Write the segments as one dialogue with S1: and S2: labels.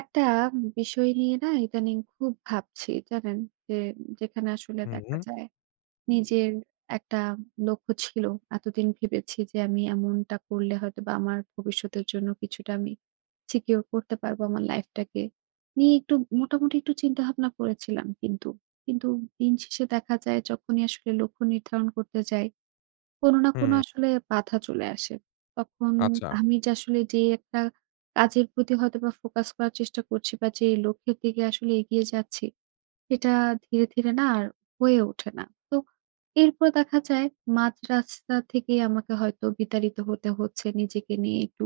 S1: একটা বিষয় নিয়ে না ইদানিং খুব ভাবছি জানেন? যে যেখানে আসলে
S2: হুম,
S1: দেখা
S2: হুম,
S1: যায় নিজের একটা লক্ষ্য ছিল। এতদিন ভেবেছি যে আমি এমনটা করলে হয়তোবা আমার ভবিষ্যতের জন্য কিছুটা আমি সিকিউর করতে পারবো আমার লাইফটাকে। নিয়ে একটু মোটামুটি একটু চিন্তাভাবনা করেছিলাম কিন্তু। কিন্তু দিন শেষে দেখা যায় যখনই আসলে লক্ষ্য নির্ধারণ করতে যাই কোনো না কোনো
S2: হুম।
S1: আসলে বাধা চলে আসে। তখন
S2: আচ্ছা,
S1: আমি যে আসলে একটা কাজের প্রতি হয়তোবা ফোকাস করার চেষ্টা করছি বা যে লক্ষ্যের দিকে আসলে এগিয়ে যাচ্ছি, সেটা ধীরে, ধীরে না আর হয়ে ওঠে না। তো এরপর দেখা যায় মাঝ রাস্তা থেকেই আমাকে হয়তো বিতাড়িত হতে হচ্ছে। নিজেকে নিয়ে একটু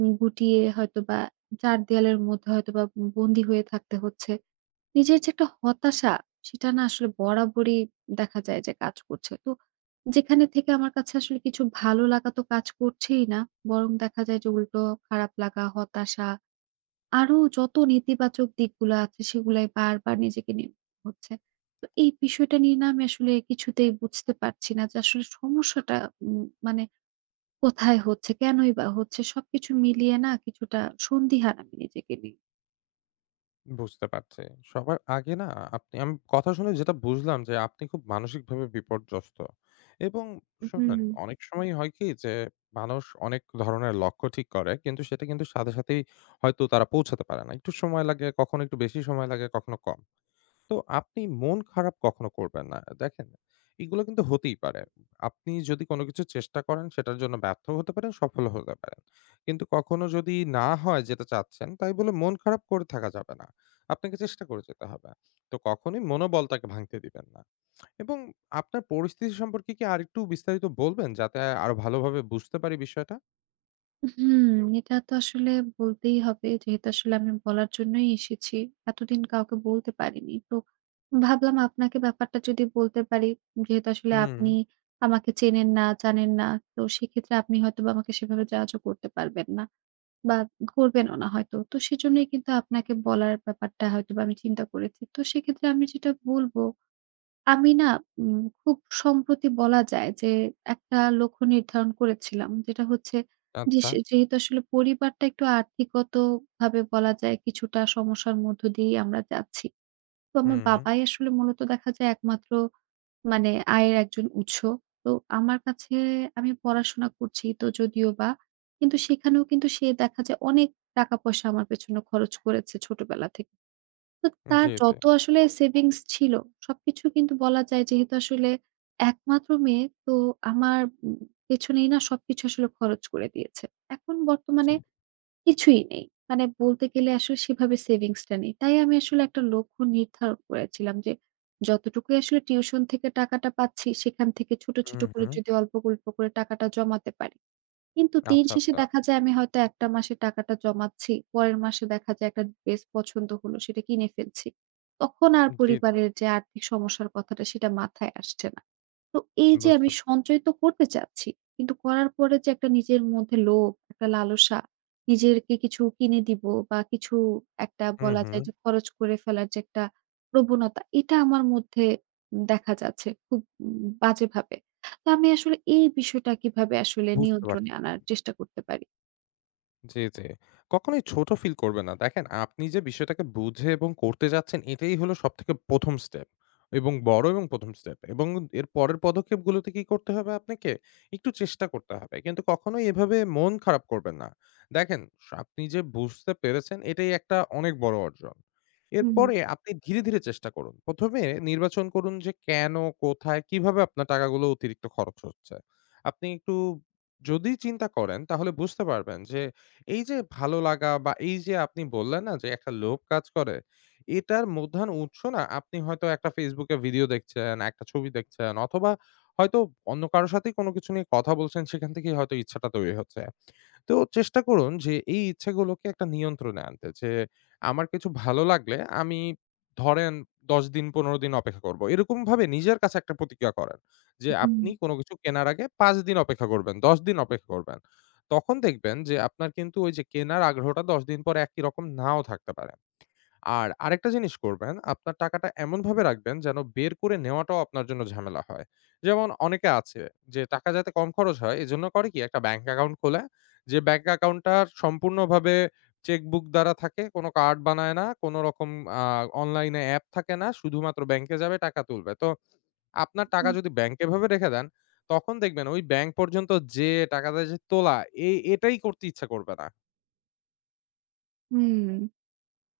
S1: গুটিয়ে হয়তোবা ৪ দেয়ালের মধ্যে হয়তোবা বন্দী হয়ে থাকতে হচ্ছে। নিজের যে একটা হতাশা, সেটা না আসলে বরাবরই দেখা যায় যে কাজ করছে। তো যেখানে থেকে আমার কাছে আসলে কিছু ভালো লাগা তো কাজ করছেই না। বরং দেখা যায় যে উল্টো খারাপ লাগা, হতাশা, আরো যত নেতিবাচক দিকগুলো আছে সেগুলাই বারবার নিজেকে নিয়ে হচ্ছে। তো এই বিষয়টা নিয়ে না আমি আসলে কিছুতেই বুঝতে পারছি না যে আসলে সমস্যাটা মানে কোথায় হচ্ছে? কেনই বা হচ্ছে? সবকিছু মিলিয়ে না কিছুটা সন্দিহান আমি নিজেকে নিয়ে।
S2: বুঝতে পারছি। সবার আগে না আপনি আমি কথা শুনে যেটা বুঝলাম যে আপনি খুব মানসিকভাবে বিপর্যস্ত। এবং
S1: হুম।
S2: শুনুন অনেক সময় হয় কি যে মানুষ অনেক ধরনের লক্ষ্য ঠিক করে কিন্তু সেটা কিন্তু সাথে সাথেই হয়তো তারা পৌঁছাতে পারে না। একটু সময় লাগে, কখনো একটু বেশি সময় লাগে, কখনো কম। তো আপনি মন খারাপ কখনো করবেন না। দেখেন, এগুলো কিন্তু হতেই পারে। আপনি যদি কোনো কিছু চেষ্টা করেন সেটার জন্য ব্যর্থ হতে পারেন, সফলও হতে পারেন। কিন্তু কখনো যদি না হয় যেটা চাচ্ছেন, তাই বলে মন খারাপ করে থাকা যাবে না। আপনাকে চেষ্টা করে যেতে হবে। তো কখনোই মনোবলটাকে ভাঙতে দিবেন না। এবং আপনার পরিস্থিতি সম্পর্কে কি আরেকটু বিস্তারিত বলবেন যাতে আরো ভালোভাবে বুঝতে পারি বিষয়টা?
S1: হুম, এটা তো আসলে বলতেই হবে। যেহেতু আসলে আমি বলার জন্যই এসেছি। এতদিন কাউকে বলতে পারিনি। তো ভাবলাম আপনাকে ব্যাপারটা যদি বলতে পারি, যেহেতু আসলে
S2: হুম,
S1: আপনি আমাকে চেনেন না, জানেন না। তো সেক্ষেত্রে আপনি হয়তোবা আমাকে সেভাবে জাজও করতে পারবেন না বা করবেনও না হয়তো। তো সেজন্যই কিন্তু আপনাকে বলার ব্যাপারটা হয়তোবা আমি চিন্তা করেছি। তো সেক্ষেত্রে আমি যেটা বলব, আমি না উম খুব সম্প্রতি বলা যায় যে একটা লক্ষ্য নির্ধারণ করেছিলাম। যেটা হচ্ছে যে,
S2: আচ্ছা।
S1: সে যেহেতু আসলে পরিবারটা একটু আর্থিকগতভাবে বলা যায় কিছুটা সমস্যার মধ্য দিয়েই আমরা যাচ্ছি। তো আমার
S2: হুম,
S1: বাবাই আসলে মূলত দেখা যায় একমাত্র মানে আয়ের একজন উৎস। তো আমার কাছে আমি পড়াশোনা করছি তো যদিও বা, কিন্তু সেখানেও কিন্তু সে দেখা যায় অনেক টাকা পয়সা আমার পেছনে খরচ করেছে ছোটবেলা থেকে। তো তার
S2: জি, জি।
S1: যত আসলে সেভিংস ছিল সবকিছু, কিন্তু বলা যায় যেহেতু আসলে একমাত্র মেয়ে তো আমার উম পেছনেই না সবকিছু আসলে খরচ করে দিয়েছে। এখন
S2: জি।
S1: বর্তমানে কিছুই নেই। মানে বলতে গেলে আসলে সেভাবে সেভিংসটা নেই। তাই আমি আসলে একটা লক্ষ্য নির্ধারণ করেছিলাম যে যতটুকুই আসলে টিউশন থেকে টাকাটা পাচ্ছি সেখান থেকে ছোট, ছোট
S2: হুম,
S1: করে
S2: হুম।
S1: যদি অল্প, অল্প করে টাকাটা জমাতে পারি। কিন্তু দিন
S2: আচ্ছা,
S1: শেষে
S2: আচ্ছা।
S1: দেখা যায় আমি হয়তো একটা মাসের টাকাটা জমাচ্ছি। পরের মাসে দেখা যায় একটা ড্রেস পছন্দ হলো, সেটা কিনে ফেলছি। তখন আর
S2: জি, জি।
S1: পরিবারের যে আর্থিক সমস্যার কথাটা সেটা মাথায় আসছে না। তো এই যে
S2: বুঝতে
S1: আমি
S2: পারছি।
S1: সঞ্চয় তো করতে চাচ্ছি। কিন্তু করার পরে যে একটা নিজের মধ্যে লোভ, একটা লালসা, নিজেরকে কিছু কিনে দিব বা কিছু একটা
S2: হুম,
S1: বলা
S2: হুম।
S1: যায় যে খরচ করে ফেলার যে একটা প্রবণতা, এটা আমার মধ্যে দেখা যাচ্ছে খুব বাজেভাবে। তো আমি আসলে এই বিষয়টা কিভাবে আসলে
S2: বুঝতে
S1: নিয়ন্ত্রণে
S2: পারছি।
S1: আনার চেষ্টা করতে পারি?
S2: জি, জি। কখনোই ছোট ফিল করবেন না। দেখেন আপনি যে বিষয়টাকে বুঝে এবং করতে যাচ্ছেন এটাই হলো সবথেকে ১ম স্টেপ এবং বড় এবং ১ম স্টেপ এবং এর পরের পদক্ষেপগুলোতে কি করতে হবে আপনাকে? একটু চেষ্টা করতে হবে। কিন্তু কখনোই এভাবে মন খারাপ করবেন না। দেখেন আপনি যে বুঝতে পেরেছেন এটাই একটা অনেক বড় অর্জন।
S1: হুম,
S2: এরপরে আপনি ধীরে, ধীরে চেষ্টা করুন। ১ম এ নির্বাচন করুন যে কেন, কোথায়, কিভাবে আপনার টাকাগুলো অতিরিক্ত খরচ হচ্ছে। আপনি একটু যদি চিন্তা করেন তাহলে বুঝতে পারবেন যে এই যে ভালো লাগা বা এই যে আপনি বললেন না যে একটা লোভ কাজ করে, এটার প্রধান উৎস না আপনি হয়তো একটা Facebook এ ভিডিও দেখছেন, একটা ছবি দেখছেন অথবা হয়তো অন্য কারো সাথেই কোনো কিছু নিয়ে কথা বলছেন সেখান থেকেই হয়তো ইচ্ছাটা তৈরি হচ্ছে। তো চেষ্টা করুন যে এই ইচ্ছাগুলোকে একটা নিয়ন্ত্রণে আনতে। যে আমার কিছু ভালো লাগলে আমি ধরেন ১০ দিন ১৫ দিন অপেক্ষা করব। এরকমভাবে নিজের কাছে একটা প্রতিজ্ঞা করেন। যে
S1: হুম,
S2: আপনি কোন কিছু কেনার আগে ৫ দিন অপেক্ষা করবেন, ১০ দিন অপেক্ষা করবেন। তখন দেখবেন যে আপনার কিন্তু ওই যে কেনার আগ্রহটা ১০ দিন পরে একই রকম নাও থাকতে পারে। আর আরেকটা জিনিস করবেন, আপনার টাকাটা এমনভাবে রাখবেন যেন বের করে নেওয়াটাও আপনার জন্য ঝামেলা হয়। যেমন অনেকে আছে যে টাকা যাতে কম খরচ হয় এজন্য করে কি একটা ব্যাংক অ্যাকাউন্ট খোলে। যে ব্যাংক অ্যাকাউন্টটা সম্পূর্ণভাবে চেকবুক দ্বারা থাকে, কোনো কার্ড বানায় না, কোনো রকম আ অনলাইনে অ্যাপ থাকে না। শুধুমাত্র ব্যাংকে যাবে টাকা তুলবে। তো আপনার টাকা
S1: হুম।
S2: যদি ব্যাংকে এভাবে রেখে দেন, তখন দেখবেন ওই ব্যাংক পর্যন্ত যেয়ে টাকাটা যে তোলা এই এটাই করতে ইচ্ছা করবে না।
S1: হুম।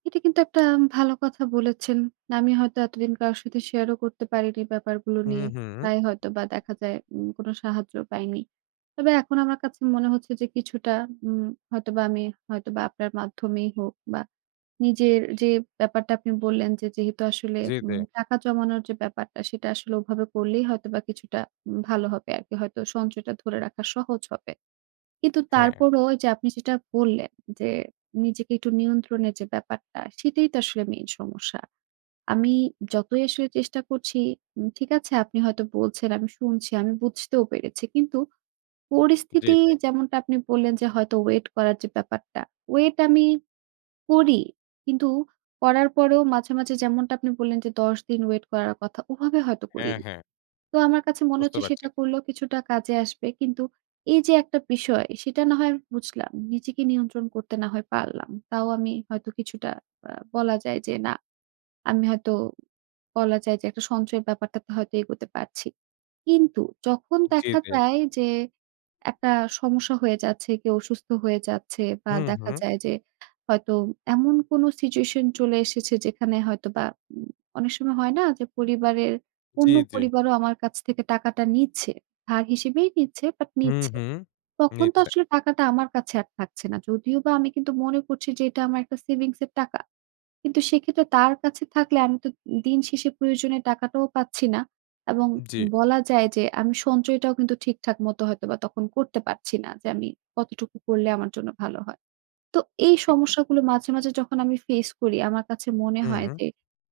S1: এটা কিন্তু একটা ভালো কথা বলেছেন। আমি হয়তো এতদিন কারো সাথে শেয়ারও করতে পারিনি ব্যাপারগুলো
S2: হুম,
S1: নিয়ে।
S2: হুম।
S1: তাই হয়তোবা দেখা যায় কোনো সাহায্য পাইনি। তবে এখন আমার কাছে মনে হচ্ছে যে কিছুটা উম হয়তোবা আমি হয়তোবা আপনার মাধ্যমেই হোক বা নিজের যে ব্যাপারটা আপনি বললেন যে যেহেতু আসলে
S2: জি, জি।
S1: টাকা জমানোর যে ব্যাপারটা সেটা আসলে ওভাবে করলেই হয়তোবা কিছুটা ভালো হবে আরকি। হয়তো সঞ্চয়টা ধরে রাখা সহজ হবে। কিন্তু
S2: হ্যাঁ।
S1: তারপরও ওই যে আপনি যেটা বললেন যে, নিজেকে একটু নিয়ন্ত্রণের যে ব্যাপারটা, সেটাই তো আসলে মেইন সমস্যা। আমি যতই আসলে চেষ্টা করছি, ঠিক আছে আপনি হয়তো বলছেন, আমি শুনছি, আমি বুঝতেও পেরেছি। কিন্তু
S2: জি,
S1: পরিস্থিতি
S2: জি।
S1: যেমনটা আপনি বললেন যে হয়তো ওয়েট করার যে ব্যাপারটা, ওয়েট আমি করি। কিন্তু করার পরেও মাঝে, মাঝে যেমনটা আপনি বললেন যে ১০ দিন ওয়েট করার কথা, ওভাবে হয়তো করি।
S2: হ্যাঁ, হ্যাঁ।
S1: তো আমার কাছে মনে
S2: বুঝতে
S1: হচ্ছে
S2: পারছি।
S1: সেটা করলেও কিছুটা কাজে আসবে। কিন্তু এই যে একটা বিষয়, সেটা না হয় বুঝলাম। নিজেকে নিয়ন্ত্রণ করতে না হয় পারলাম। তাও আমি হয়তো কিছুটা, বলা যায় যে না আমি হয়তো বলা যায় যে একটা সঞ্চয়ের ব্যাপারটাতে হয়তো এগোতে পারছি। কিন্তু যখন
S2: জি,
S1: দেখা
S2: জি।
S1: যায় যে একটা সমস্যা হয়ে যাচ্ছে, কেউ অসুস্থ হয়ে যাচ্ছে বা
S2: হুম,
S1: দেখা
S2: হুম।
S1: যায় যে হয়তো এমন কোনো সিচুয়েশন চলে এসেছে যেখানে হয়তোবা, উম অনেক সময় হয় না যে পরিবারের
S2: জি,
S1: অন্য
S2: জি।
S1: পরিবারও আমার কাছ থেকে টাকাটা নিচ্ছে। ধার হিসেবেই নিচ্ছে বাট
S2: হুম,
S1: নিচ্ছে।
S2: হুম।
S1: তখন তো
S2: নিচ্ছে।
S1: আসলে টাকাটা আমার কাছে আর থাকছে না। যদিও বা আমি কিন্তু মনে করছি যে এটা আমার একটা সেভিংস এর টাকা। কিন্তু সেক্ষেত্রে তার কাছে থাকলে আমি তো দিন শেষে প্রয়োজনীয় টাকাটাও পাচ্ছি না এবং
S2: জি।
S1: বলা যায় যে আমি সঞ্চয়টাও কিন্তু ঠিকঠাক মতো হয়তোবা তখন করতে পারছি না যে আমি কতটুকু করলে আমার জন্য ভালো হয়। তো এই সমস্যাগুলো মাঝে, মাঝে যখন আমি ফেস করি আমার কাছে মনে
S2: হুম,
S1: হয় যে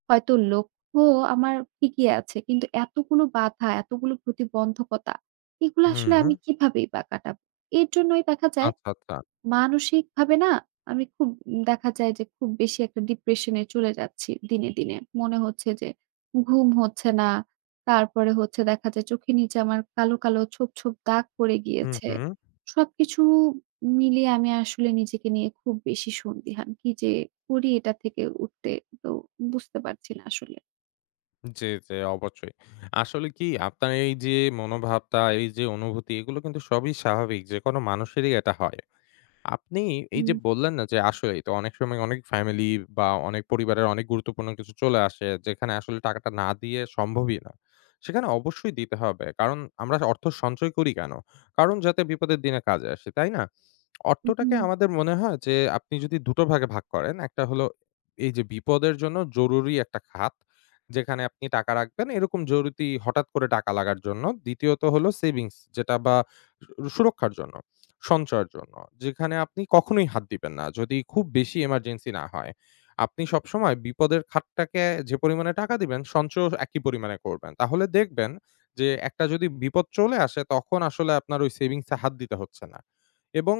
S1: হয়তো লক্ষ্য আমার ঠিকই আছে কিন্তু এতগুলো বাধা, এতগুলো প্রতিবন্ধকতা, এগুলো আসলে
S2: হুম।
S1: আমি কিভাবেই বা কাটাবো? এর জন্যই দেখা যায়
S2: আচ্ছা, আচ্ছা।
S1: মানসিকভাবে না আমি খুব, দেখা যায় যে খুব বেশি একটা ডিপ্রেশন এ চলে যাচ্ছি দিনে, দিনে। মনে হচ্ছে যে ঘুম হচ্ছে না। তারপরে হচ্ছে দেখা যায় চোখের নিচে আমার কালো, কালো ছোপ, ছোপ দাগ পড়ে
S2: হুম,
S1: গিয়েছে।
S2: হুম।
S1: সবকিছু মিলিয়ে আমি আসলে নিজেকে নিয়ে খুব বেশি সন্দিহান। কি যে করি এটা থেকে উঠতে, তো বুঝতে পারছি না আসলে।
S2: জি, জি অবশ্যই। আসলে কি আপনার এই যে মনোভাবটা, এই যে অনুভূতি এগুলো কিন্তু সবই স্বাভাবিক। যেকোনো মানুষেরই এটা হয়। আপনি এই যে
S1: হুম,
S2: বললেন না যে আসলেই তো অনেক সময় অনেক ফ্যামিলি বা অনেক পরিবারের অনেক গুরুত্বপূর্ণ কিছু চলে আসে যেখানে আসলে টাকাটা না দিয়ে সম্ভবই না। সেখানে অবশ্যই দিতে হবে। কারণ আমরা অর্থ সঞ্চয় করি কেন? কারণ যাতে বিপদের দিনে কাজে আসে, তাই না? অর্থটাকে
S1: হুম,
S2: আমাদের মনে হয় যে আপনি যদি ২ টো ভাগে ভাগ করেন, একটা হলো এই যে বিপদের জন্য জরুরি একটা খাত, যেখানে আপনি টাকা রাখবেন এরকম জরুরি হঠাৎ করে টাকা লাগার জন্য। দ্বিতীয়ত হলো সেভিংস যেটা বা সুরক্ষার জন্য। সঞ্চয়ের জন্য। যেখানে আপনি কখনোই হাত দিবেন না। যদি খুব বেশি এমার্জেন্সি না হয়। আপনি সবসময় বিপদের খাতটাকে যে পরিমাণে টাকা দিবেন, সঞ্চয়ও একই পরিমাণে করবেন। তাহলে দেখবেন যে একটা যদি বিপদ চলে আসে, তখন আসলে আপনার ওই সেভিংসে হাত দিতে হচ্ছে না। এবং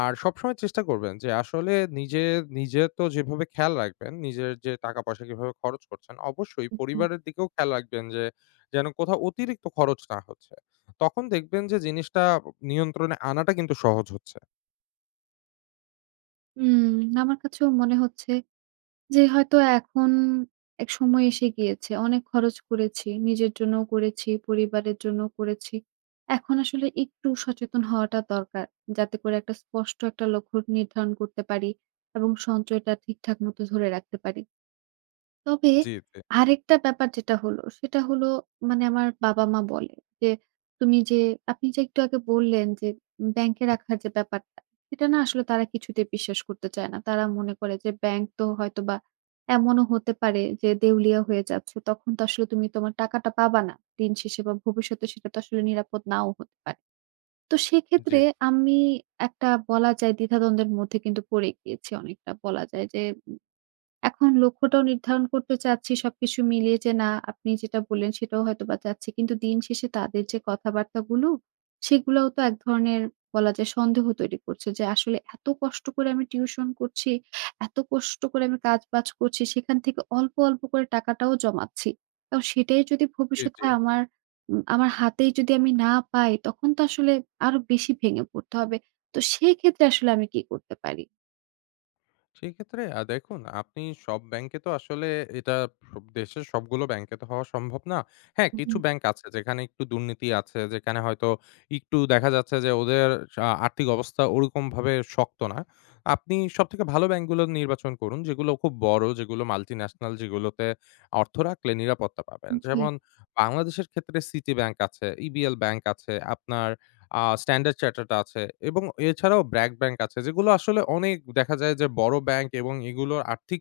S2: আর সবসময় চেষ্টা করবেন যে আসলে নিজে, নিজে তো যেভাবে খেয়াল রাখবেন, নিজের যে টাকা-পয়সা কিভাবে খরচ করছেন, অবশ্যই
S1: হুম।
S2: পরিবারের দিকেও খেয়াল রাখবেন যে যেন কোথাও অতিরিক্ত খরচ না হচ্ছে। তখন দেখবেন যে জিনিসটা নিয়ন্ত্রণে আনাটা কিন্তু সহজ হচ্ছে।
S1: হুম, আমার কাছেও মনে হচ্ছে যে হয়তো এখন এক সময় এসে গিয়েছে। অনেক খরচ করেছি। নিজের জন্যও করেছি, পরিবারের জন্যও করেছি। এখন আসলে একটু সচেতন হওয়াটা দরকার। যাতে করে একটা স্পষ্ট একটা লক্ষ্য নির্ধারণ করতে পারি এবং সঞ্চয়টা ঠিকঠাক মতো ধরে রাখতে পারি। তবে
S2: জি, জি,
S1: আরেকটা ব্যাপার যেটা হলো, সেটা হলো মানে আমার বাবা-মা বলে যে, "তুমি যে, আপনি যে একটু আগে বললেন যে ব্যাংকে রাখার যে ব্যাপারটা, সেটা না আসলে তারা কিছুতেই বিশ্বাস করতে চায় না। তারা মনে করে যে ব্যাংক তো হয়তোবা এমনও হতে পারে যে দেউলিয়া হয়ে যাচ্ছে। তখন তো আসলে তুমি তোমার টাকাটা পাবা না। দিন শেষে বা ভবিষ্যতে সেটা তো আসলে নিরাপদ নাও হতে পারে।" তো
S2: জি,
S1: সেক্ষেত্রে আমি একটা বলা যায় দ্বিধাদ্বন্দ্বের মধ্যে কিন্তু পড়ে গিয়েছি অনেকটা, বলা যায় যে এখন লক্ষ্যটাও নির্ধারণ করতে চাচ্ছি সবকিছু মিলিয়ে যে, না আপনি যেটা বললেন সেটাও হয়তোবা চাচ্ছি। কিন্তু দিন শেষে তাদের যে কথাবার্তাগুলো সেগুলোও তো এক ধরনের বলা যায় সন্দেহ তৈরি করছে যে আসলে এত কষ্ট করে আমি টিউশন করছি, এত কষ্ট করে আমি কাজ-বাজ করছি সেখান থেকে অল্প, অল্প করে টাকাটাও জমাচ্ছি। তো সেটাই যদি
S2: জি, জি।
S1: ভবিষ্যতে আমার আমার হাতেই যদি আমি না পাই তখন তো আসলে আরো বেশি ভেঙে পড়তে হবে। তো সেক্ষেত্রে আসলে আমি কি করতে পারি?
S2: সেক্ষেত্রে দেখুন আপনি সব ব্যাংকে তো আসলে এটা সব দেশের সবগুলো ব্যাংকে তো হওয়া সম্ভব না। হ্যাঁ, কিছু
S1: হুম,
S2: ব্যাংক আছে যেখানে একটু দুর্নীতি আছে, যেখানে হয়তো একটু দেখা যাচ্ছে যে ওদের আর্থিক অবস্থা ওরকমভাবে শক্ত না। আপনি সবথেকে ভালো ব্যাংকগুলো নির্বাচন করুন, যেগুলো খুব বড়, যেগুলো মাল্টিন্যাশনাল, যেগুলোতে অর্থ রাখলে নিরাপত্তা পাবেন।
S1: জি।
S2: যেমন বাংলাদেশের ক্ষেত্রে সিটি ব্যাংক আছে, ইবিএল ব্যাংক আছে, আপনার স্ট্যান্ডার্ড চার্টার্ড আছে এবং এছাড়াও ব্র্যাক ব্যাংক আছে যেগুলো আসলে অনেক দেখা যায় যে বড় ব্যাংক এবং এগুলোর আর্থিক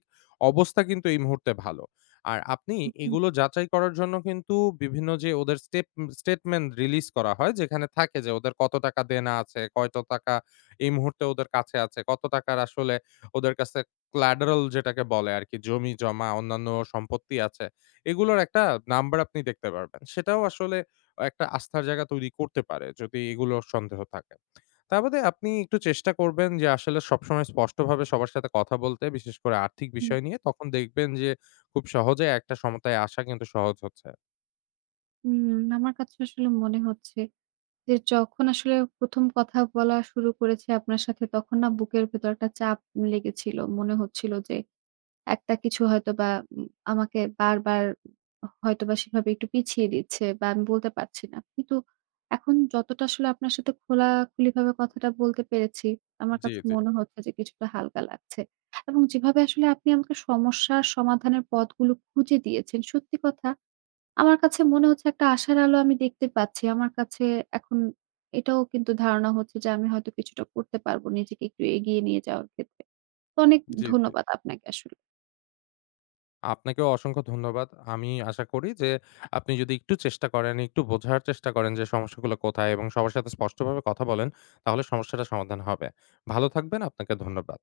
S2: অবস্থা কিন্তু এই মুহূর্তে ভালো। আর আপনি
S1: হুম,
S2: এগুলো যাচাই করার জন্য কিন্তু বিভিন্ন যে ওদের স্টেটমেন্ট রিলিজ করা হয় যেখানে থাকে যে ওদের কত টাকা দেনা আছে, কত টাকা এই মুহূর্তে ওদের কাছে আছে, কত টাকার আসলে ওদের কাছে collateral যেটাকে বলে আরকি জমি-জমা অন্যান্য সম্পত্তি আছে। এগুলোর একটা নাম্বার আপনি দেখতে পারবেন। সেটাও আসলে একটা আস্থার জায়গা তৈরি করতে পারে যদি এগুলোর সন্দেহ থাকে। তা বাদে আপনি একটু চেষ্টা করবেন যে আসলে সবসময় স্পষ্টভাবে সবার সাথে কথা বলতে, বিশেষ করে আর্থিক
S1: হুম।
S2: বিষয় নিয়ে। তখন দেখবেন যে খুব সহজে একটা সমতায় আসা কিন্তু সহজ হচ্ছে।
S1: হুম, আমার কাছে আসলে মনে হচ্ছে যে, যখন আসলে ১ম কথা বলা শুরু করেছি আপনার সাথে তখন না বুকের ভেতর একটা চাপ লেগেছিল। মনে হচ্ছিল যে একটা কিছু হয়তোবা আমাকে বারবার হয়তোবা সেভাবে একটু পিছিয়ে দিচ্ছে বা আমি বলতে পারছি না। কিন্তু এখন যতটা আসলে আপনার সাথে খোলাখুলিভাবে কথাটা বলতে পেরেছি, আমার
S2: জি,
S1: কাছে
S2: জি,
S1: মনে হচ্ছে যে কিছুটা হালকা লাগছে। এবং যেভাবে আসলে আপনি আমাকে সমস্যার সমাধানের পথগুলো খুঁজে দিয়েছেন সত্যি কথা, আমার কাছে মনে হচ্ছে একটা আশার আলো আমি দেখতে পাচ্ছি। আমার কাছে এখন এটাও কিন্তু ধারণা হচ্ছে যে আমি হয়তো কিছুটা করতে পারবো নিজেকে একটু এগিয়ে নিয়ে যাওয়ার ক্ষেত্রে। তো অনেক
S2: জি, জি।
S1: ধন্যবাদ আপনাকে আসলে।
S2: আপনাকেও অসংখ্য ধন্যবাদ। আমি আশা করি যে আপনি যদি একটু চেষ্টা করেন, একটু বোঝার চেষ্টা করেন যে সমস্যাগুলো কোথায় এবং সবার সাথে স্পষ্টভাবে কথা বলেন, তাহলে সমস্যাটা সমাধান হবে। ভালো থাকবেন, আপনাকে ধন্যবাদ।